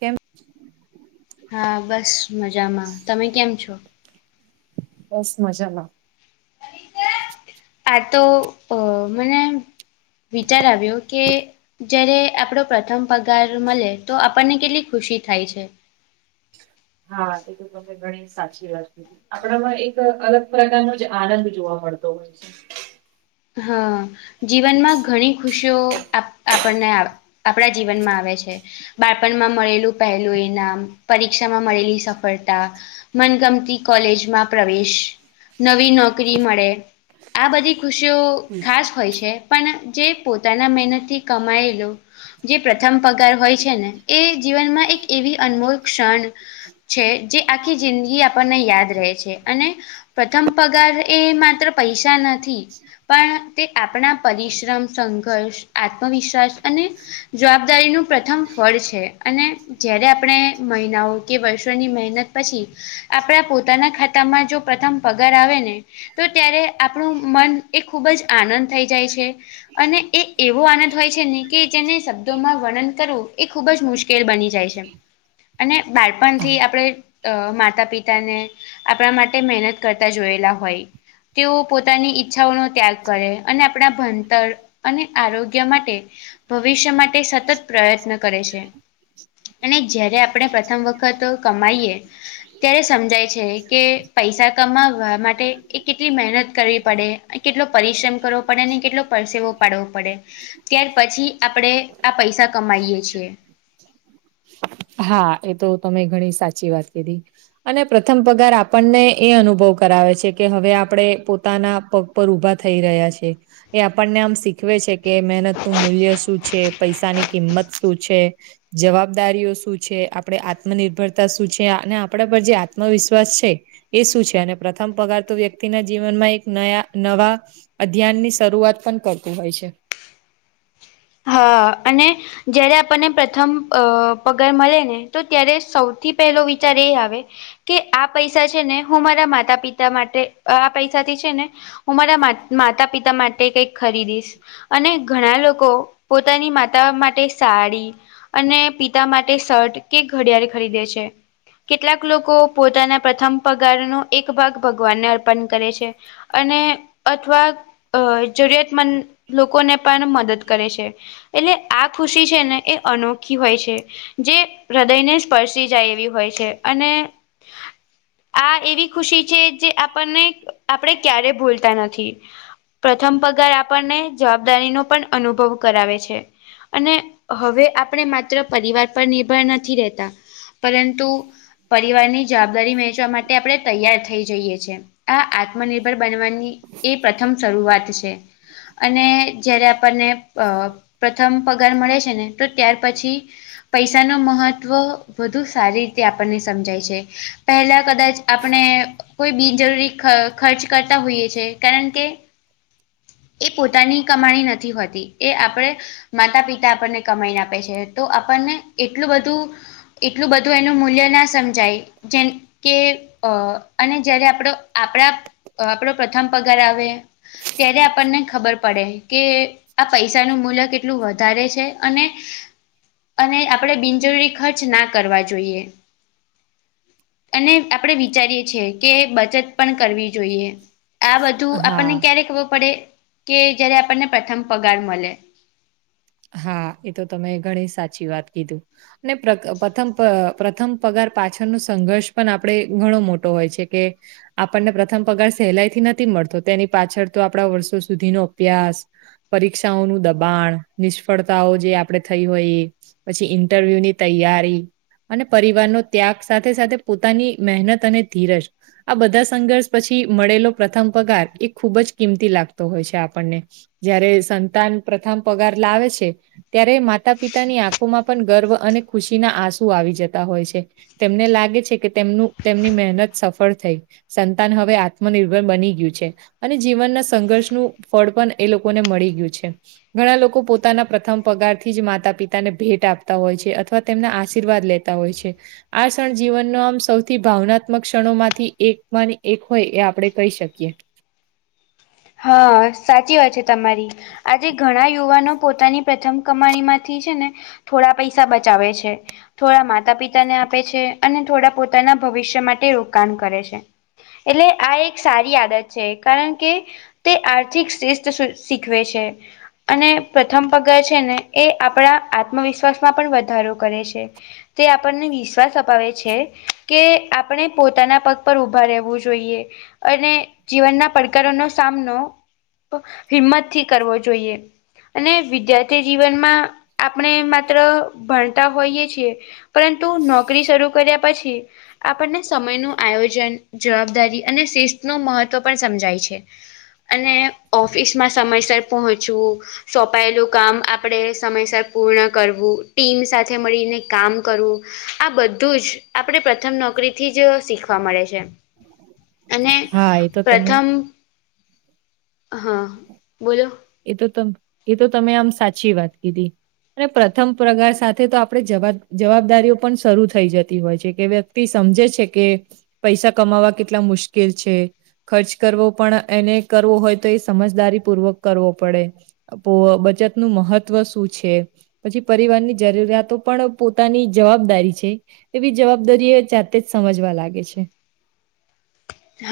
કેમ? હા બસ મજામાં. તમે કેમ છો? બસ મજામાં. આતો અ મને વિચાર આવ્યો કે જ્યારે આપણો પ્રથમ પગાર મલે તો આપણને કેટલી ખુશી થાય છે. હા એતો તમેં ઘણી સાચી વાત કીધી. આપણામાં એક અલગ પ્રકારનો જ આનંદ જોવા મળતો હોય છે. હહ જીવનમાં ઘણી ખુશીઓ આપ આપણને આવે. આપણા જીવનમાં આવે છે. બાળપણમાં મળેલું પહેલું ઇનામ, પરીક્ષામાં મળેલી સફળતા. મનગમતી કોલેજમાં પ્રવેશ, નવી નોકરી મળે. આ બધી ખુ શીઓ ખાસ હોય છે. પણ જે પોતાના મહેનતથી કમાયેલુ જે પ્રથમ પગાર હોય છે ને એ જીવનમાં એક એવી અનમોલ ક્ષણ છે. જે આખી જિંદગી આપણને યાદ રહે છે. અને પ્રથમ પગાર એ માત્ર પૈસા નથી. પણ તે આપણા પરિશ્રમ, સંઘર્ષ, આત્મવિશ્વાસ, અને જવાબદારીનું પ્રથમ ફળ છે. અને જ્યારે આપણે મહિનાઓ કે વર્ષોની મહેનત પછી આપણા પોતાના ખાતામાં. જો પ્રથમ પગાર આવે તો ત્યારે આપણું મન એ ખૂબ જ આનંદ થઈ જાય છે. અને એ એવો આનંદ હોય છે. ને કે જેને શબ્દોમાં વર્ણન કરવું. એ ખુબ જ મુશ્કેલ શ્કેલ બની જાય છે. અને બાળપણથી આપણે માતા પિતાને આપણા માટે મહેનત કરતા જોયેલા હોય તેઓ પોતાની. ઈચ્છાઓ નો ત્યાગ કરે. અને આપણા ભણતર અને આરોગ્ય માટે ભવિષ્ય માટે સતત પ્રયત્ન કરે છે. અને જયારે આપણે પ્રથમ વખત કમાઈએ ત્યારે સમજાય છે. કે પૈસા કમાવા માટે એ કેટલી મહેનત કરવી પડે. કેટલો પરિશ્રમ કરવો પડે. અને કેટલો પરસેવો પાડવો પડે ત્યાર પછી આપણેે આ પૈસા કમાઈએ છીએ. હા એ તો તમે ઘણી સાચી વાત કીધી. અને પ્રથમ પગાર આપણને એ અનુભવ કરાવે છે. કે હવે આપણે પોતાના પગ પગ ઉભા થઈ રહ્યા છે. એ આપણને આમ શીખવે છે. કે મહેનત નું મૂલ્ય શું છે. પૈસાની કિંમત શું છે. જવાબદારીઓ શું શું છે આપણે આત્મનિર્ભરતા શું છે. અને આપણા પર જે આત્મવિશ્વાસ છે એ શું છે. અને પ્રથમ પગાર તો વ્યક્તિના જીવનમાં એક નયા નવા અધ્યાન ની શરૂઆત પણ કરતું હોય છે. હા.. અને જયારે આપણને પ્રથમ અ પગાર મળે. ને તો ત્યારે સૌથી પહેલો વિચાર એ આવે કે આ પૈસા છે. ને હું મારા માતા પિતા માટે આ પૈસા થી છે ને હું મારા માતા પિતા માટે કઈક ખરીદીશ અને ઘણા લોકો પોતાની માતા માટે સાડી. અને પિતા માટે શર્ટ કે ઘડિયાળ ખરીદે છે. કેટલાક લોકો પોતાના પ્રથમ પગારનો એક ભાગ ભગવાનને અર્પણ કરે છે. અને અથવા અ જરૂરિયાત મંદ લોકોને પણ મદદ કરે છે. એન આ ખુશી છે. ને, એ અનોખી હોય છે. જે હૃદયને સ્પર્શી જાય એવી હોય છે. અને આ એવી ખુશી છે. જે આપણને આપણે ક્યારે ભૂલતા નથી. પ્રથમ પગાર આપરને જવાબદારી નો પણ અનુભવ. કરાવે છે. અને હવે આપણે માત્ર પરિવાર પર નિર્ભર નથી રહેતા, પરંતુ પરિવારની જવાબદારી વહેચવા માટે આપણે તૈયાર થઈ જઈએ છીએ. આ આત્મનિર્ભર બનવાની એ પ્રથમ શરૂઆત છે. અને જયારે આપણને અ પ્રથમ પગાર મળે છે. ને તો ત્યાર પછી, પૈસા નો મહત્ત્વ વધુ સારી રીતે આપણને સમજાય છે. પહેલા કદાચ. આપણે કોઈ બિન જરૂરી ખર્ચ કરતા હોઈએ છે. કારણ કે કે પોતાની કમાણી નથી હોતી. એ આપણે માતા-પિતા આપણને કમાઈને આપે છે. તો આપણને એટલું બધું. એટલું બધું એનું મૂલ્ય ના સમજાય. જે ને કે અ અને જ્યારે આપણો આપણા આપણો પ્રથમ પગાર આવે. ત્યારે આપણને ખબર પડે. કે એ આ પૈસાનું મૂલ્ય કેટલું વધારે છે. અને અને આપણેે બિન જરૂરી ખર્ચ ના કરવા જોઈએ. અને આપણે વિચારીએ છીએ. કે બચત પણ કરવી જોઈએ. આ બધું આપણને હા ક્યારે ખબર પડે કે જયારે આપણને પ્રથમ પગાર મલે. હા એ તો તમે ઘણી સાચી વાત કીધું. ને પ્રગ-પ્રથમ પ પ્રથમ પગાર પાછળનો સંઘર્ષ પણ આપડી ઘણો મોટો હોય છે કે આપણને પ્રથમ પગાર સહેલાઈ થી નથી મળતો, તેની પાછળ તો આપડા વર્ષો સુધીનો અભ્યાસ પરીક્ષાઓનું દબાણ નિષ્ફળતાઓ જે આપડે થઈ હોય એ પછી ઈન્ટરવ્યુ ની તૈયારી અને પરિવારનો ત્યાગ સાથે-સાથે પોતાની મહેનત અને ધીરજ. આ બધા સંઘર્ષ પછી મળેલો પ્રથમ પગાર એ ખૂબ જ કિંમતી લાગતો હોય છે આપણને. જયારે સંતાન પ્રથમ પગાર લાવે છે ત્યારે માતા-પિતાની આંખોમાં પણ ગર્વ અને ખુશીના આંસુ આવી જતા હોય છે. તેમને લાગે છે કે, તેમનું તેમની મહેનત સફળ થઈ. સંતાન હવે આત્મનિર્ભર બની ગયું છે. અને જીવનના સંઘર્ષનું ફળ પણ એ લોકોને મળી ગયું છે. ઘણા લોક કો પોતાના પ્રથમ પગારથી જ માતા પિતાને ભેટ આપતા હોય છે અથવા તેમના આશીર્વાદ લેતા હોય છે. આ ક્ષણ જીવનનો આમ, સૌથી ભાવનાત્મક ક્ષણો માંથી એક માં નો એક હોય એ આપડે કહી શકીએ. હ સાચી વાત છે તમારી. આજે ઘણા યુવાનો પોતાની પ્રથમ કમાણી માંથી છે ને થોડા પૈસા બચાવે છે. થોડા માતા પિતાને આપે છે અને થોડા પોતાના ભવિષ્ય માટે રોકાણ કરે છે. એટલે આ એક સારી આદત છે. કારણ કે તે આર્થિક શ્રેસ્ઠશું શીખવે છે. અને પ્રથમ પગાર છે ને એ આપડા આત્મવિશ્વાસમાં પણ વધારો કરે છે. તે આપણને વિશ્વાસ અપાવે છે. કે આપણે પોતાના પગ પર ઊભા રહેવું જોઈએ. અને જીવનના પડકાર નો સામ નો તો હિંમત થી કરવો જોઈએ. અને વિદ્યાર્થી જીવનમાં આપણે માત્ર ભણતા હોઈય છીએ. પરંતુ નોકરી શરૂ કર્યા પછી આપણને સમયનું આયોજન જવાબદારી અને શિસ્ત નું મહત્ત્વ પણ સમજાય છે. અને ઓફિસમાં સમયસર પહોંચવું સોંપાયેલું કામ આપડે સમયસર પૂર્ણ કરવું ટીમ સાથે મળીને કામ કરવું આ બધું જ આપડે પ્રથમ નોકરીથી જ શીખવા મળે છે. અને હા એ તો તમે પ્રથમ હા બોલો. એ તો ત એ તો તમે આમ સાચી વાત કીધી. અને પ્રથમ પ્રગાર સાથે તો આપડે જવાબ જવાબદરિયો પણ શરૂ થઈ જતી હોય છે કે તે સમજે છેકે પૈસા કમાવા કેટલા મુશ્કેલ છે. ખર્ચ કરવો પણ એને કરવો હોય તો એ સમજદારી પૂર્વક કરવો પડે. પો બચતનું મહત્વ શું છે? પછી પરિવારની જરૂરિયાતો પણ પોતાની જવાબદારી છે. એવી જવાબદારી એ જાતે જ સમજવા લાગે છે.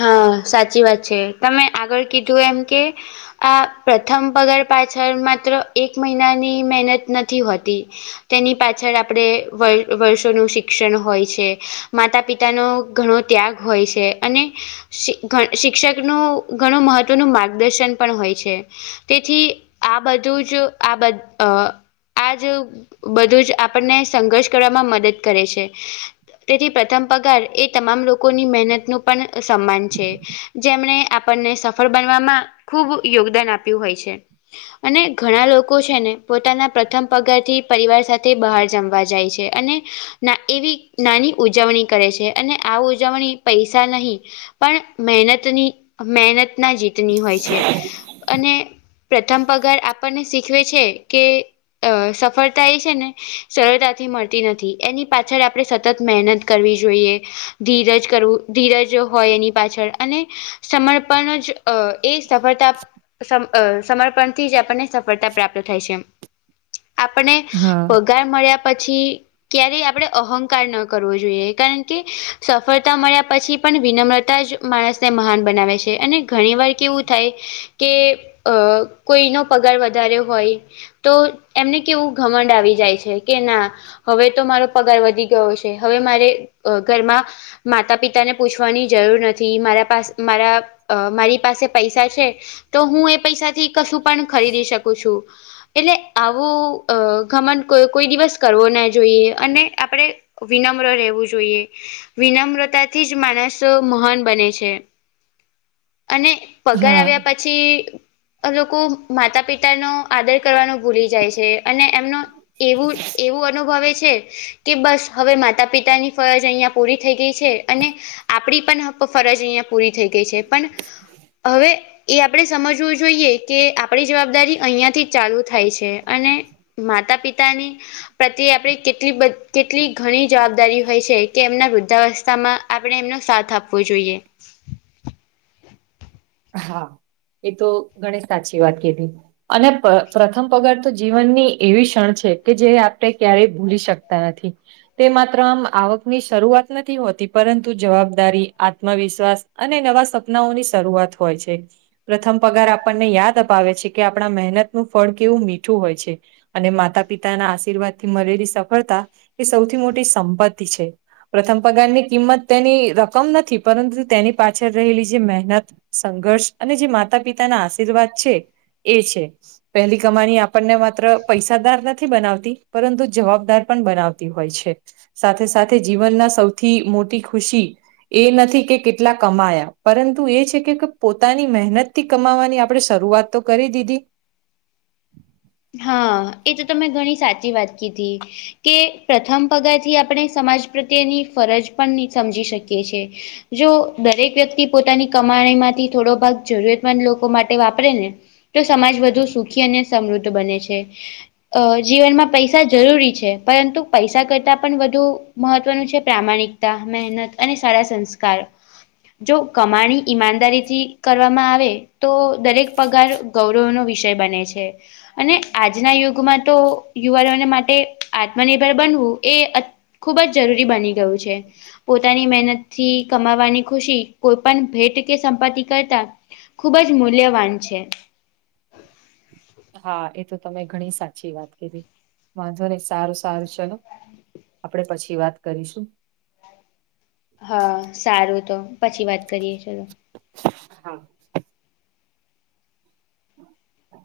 હા સાચી વાત છે. તમે આગળ કીધું એમ કે આ પ્રથમ પગાર પાછળ માત્ર એક મહિનાની મહેનત નથી હોતી. તેની પાછળ આપડે વર વર્ષોનું શિક્ષણ હોય છે. માતા પિ હેલો ઘણો ત્યાગ હોય છે. અને શિક્ષકનું ઘણું મહત્વનું માર્ગદર્શન પણ હોય છે. તેથી આ બધું જ આ બ અ આજ બધું જ આપણને સંઘર્ષ કરવામાં મદદ કરે છે. તેથી પ્રથમ પગાર એ તમામ લોકોની મહેનત નું પણ સન્માન છે. જેમણે આપણને સફળ બનવામાં ખૂબ યોગદાન આપ્યું હોય છે. અને ઘણા લોકો છે ને પોતાના પ્રથમ પગારથી પરિવાર સાથે બહાર જમવા જાય છે. અને એવી નાની ઉજવણી કરે છે અને આ ઉજવણી પૈસા નહી પણ મહેનતની મહેનતના જ ની હોય છે અને પ્રથમ પગાર આપણને શીખવે છે કે અ સફળતા એ છે ને સરળતાથી મળતી નથી એની પાછળ આપડે સતત મહેનત કરવી જોઈએ ધીરજ કરવું ધીરજ હોય એની પાછળ અને સમર્પણ જ અ એ સફળતા સ અ સમર્પણથી જ આપણને સફળતા પ્રાપ્ત થાય છે આપને અ હા. પગાર મળ્યા પછી ક્યારે આપણે અહં ના કરવો જોઈએ કારણ કે સફળતા મળ્યા પછી પણ વિનમ્રતા જ માણસને મહાન બનાવે છે અને ઘણી વાર કેવું થાય કે અ કોઈનો પગાર વધારે હોય તો એમણે કેવું ઘમંડ આવી જાય છે કે ના હવે તો મારો પગાર વધી ગયો છે હવે મારે ઘરમાં માતા પિતા તાને પૂછવાની જરૂર નથી મારા પા મારા મારી પાસે પૈસા છે તો હું એ પૈસા થી કશું પણ ખરીદી શકું છું. એટલે આવું ઘમન કોઈ દિવસ કરવો ના જોઈએ અને આપણે વિનમ્ર રહેવું જોઈએ વિનમ્રતા થી જ માણસ મહાન બને છે અને પગાર હા. આવ્યા પછી પછી લોકો માતા પિતા નો આદર કરવાનું ભૂલી જાય છે અને એમનો એવું એવું અનુભવે છે. કે બસ હવે માતા પિતાની ફરજ પૂરી થઈ ગઈ છે. અને આપણી પણ ફરજ અહીયાં પૂરી થઈ ગઈ છે પણ હવે એ આપણે સમજવું જોઈએ કે આપણી જવાબદારી અહીંયાથી જ ચાલુ થાય છે અને માતા પિતા ની પ્રત્યે આપણે કેટલી કેટલી ઘણી જવાબદારી હોય છે કે એમના વૃદ્ધાસ માં એમનો સાથ આપવો જોઈએ. હા એ તો ગણેશ સાચી વાત કીધી અને પ્રથમ પગાર તો જીવનની એવી ક્ષણ છે કે જે આપણે ક્યારેય ભૂલી શકતા નથી. તે માત્ર આમ આવકની શરૂઆત નથી હોતી પરંતુ જવાબદારી આત્મવિશ્વાસ અને નવા સપનાઓની શરૂઆત હોય છે. પ્રથમ પગાર આપણને યાદ અપાવે છે કે આપણા મહેનત નું ફળ કેવું મીઠું હોય છે. અને માતા પિતાના આશીર્વાદ થી મળેલી સફળતા એ સૌથી મોટી સંપત્તિ છે. પ્રથમ પગારની કિંમત તેની રકમ નથી પરંતુ તેની પાછળ રહેલી જે સંઘર્ષ અને જે માતા પિતાના આશીર્વાદ છે એ છે. પહેલી કમાની આપણને માત્ર પૈસાદાર નથી બનાવતી પરંતુ જવાબદાર પણ બનાવતી હોય છે. સાથે સાથે જીવનના સૌથી મોટી ખુશી એ નથી કે કેટલા કમાયા પરંતુ એ છે. એક પોતાની મહેનત થી કમાવવાની આપણે શરૂઆત તો કરી દીધી. હા. એ તો તમે ઘણી સાચી વાત કીધી. કે પ્રથમ પગારથી આપણે સમાજ પ્રત્યેની ફરજ પણ ની સમજી શકીએ છે. જો દરેક વ્યક્તિ પોતાની કમાણી માંથી થોડો ભાગ જરૂરતમંદ લોકો માટે વાપરે ને તો સમાજ વધુ સુખી અને સમૃદ્ધ બને છે. અહ જીવનમાં પૈસા જરૂરી છે. પરંતુ પૈસા કરતાં પન વધુ મહત્વનું છે પ્રામાણિકતા, મહેનત અને સારા સંસ્કાર. જો કમાણી ઈમાનદારીથી કરવામાં આવે તો દરેક પગાર ગૌરવનો વિષય બને છે. અને આજના યુગમાં તો યુવાનોને માટે આત્મનિર્ભર બનવું એ અત ખુબ જ જરૂરી બની ગયું છે. પોતાની મહેનત થી કમાવાની ખુશી કોઈ પણ ભેટ કે સંપત્તિ કરતા ખુબ જ મૂલ્યવાન છે. હા. એ તો તમે ઘણી સાચી વાત કીધી. વાંધો નહીં. સારું-સારું ચલો. આપણે પછી વાત કરીશું. હા, સારું તો. પછી વાત કરીએ ચલો. હા. [inaudible]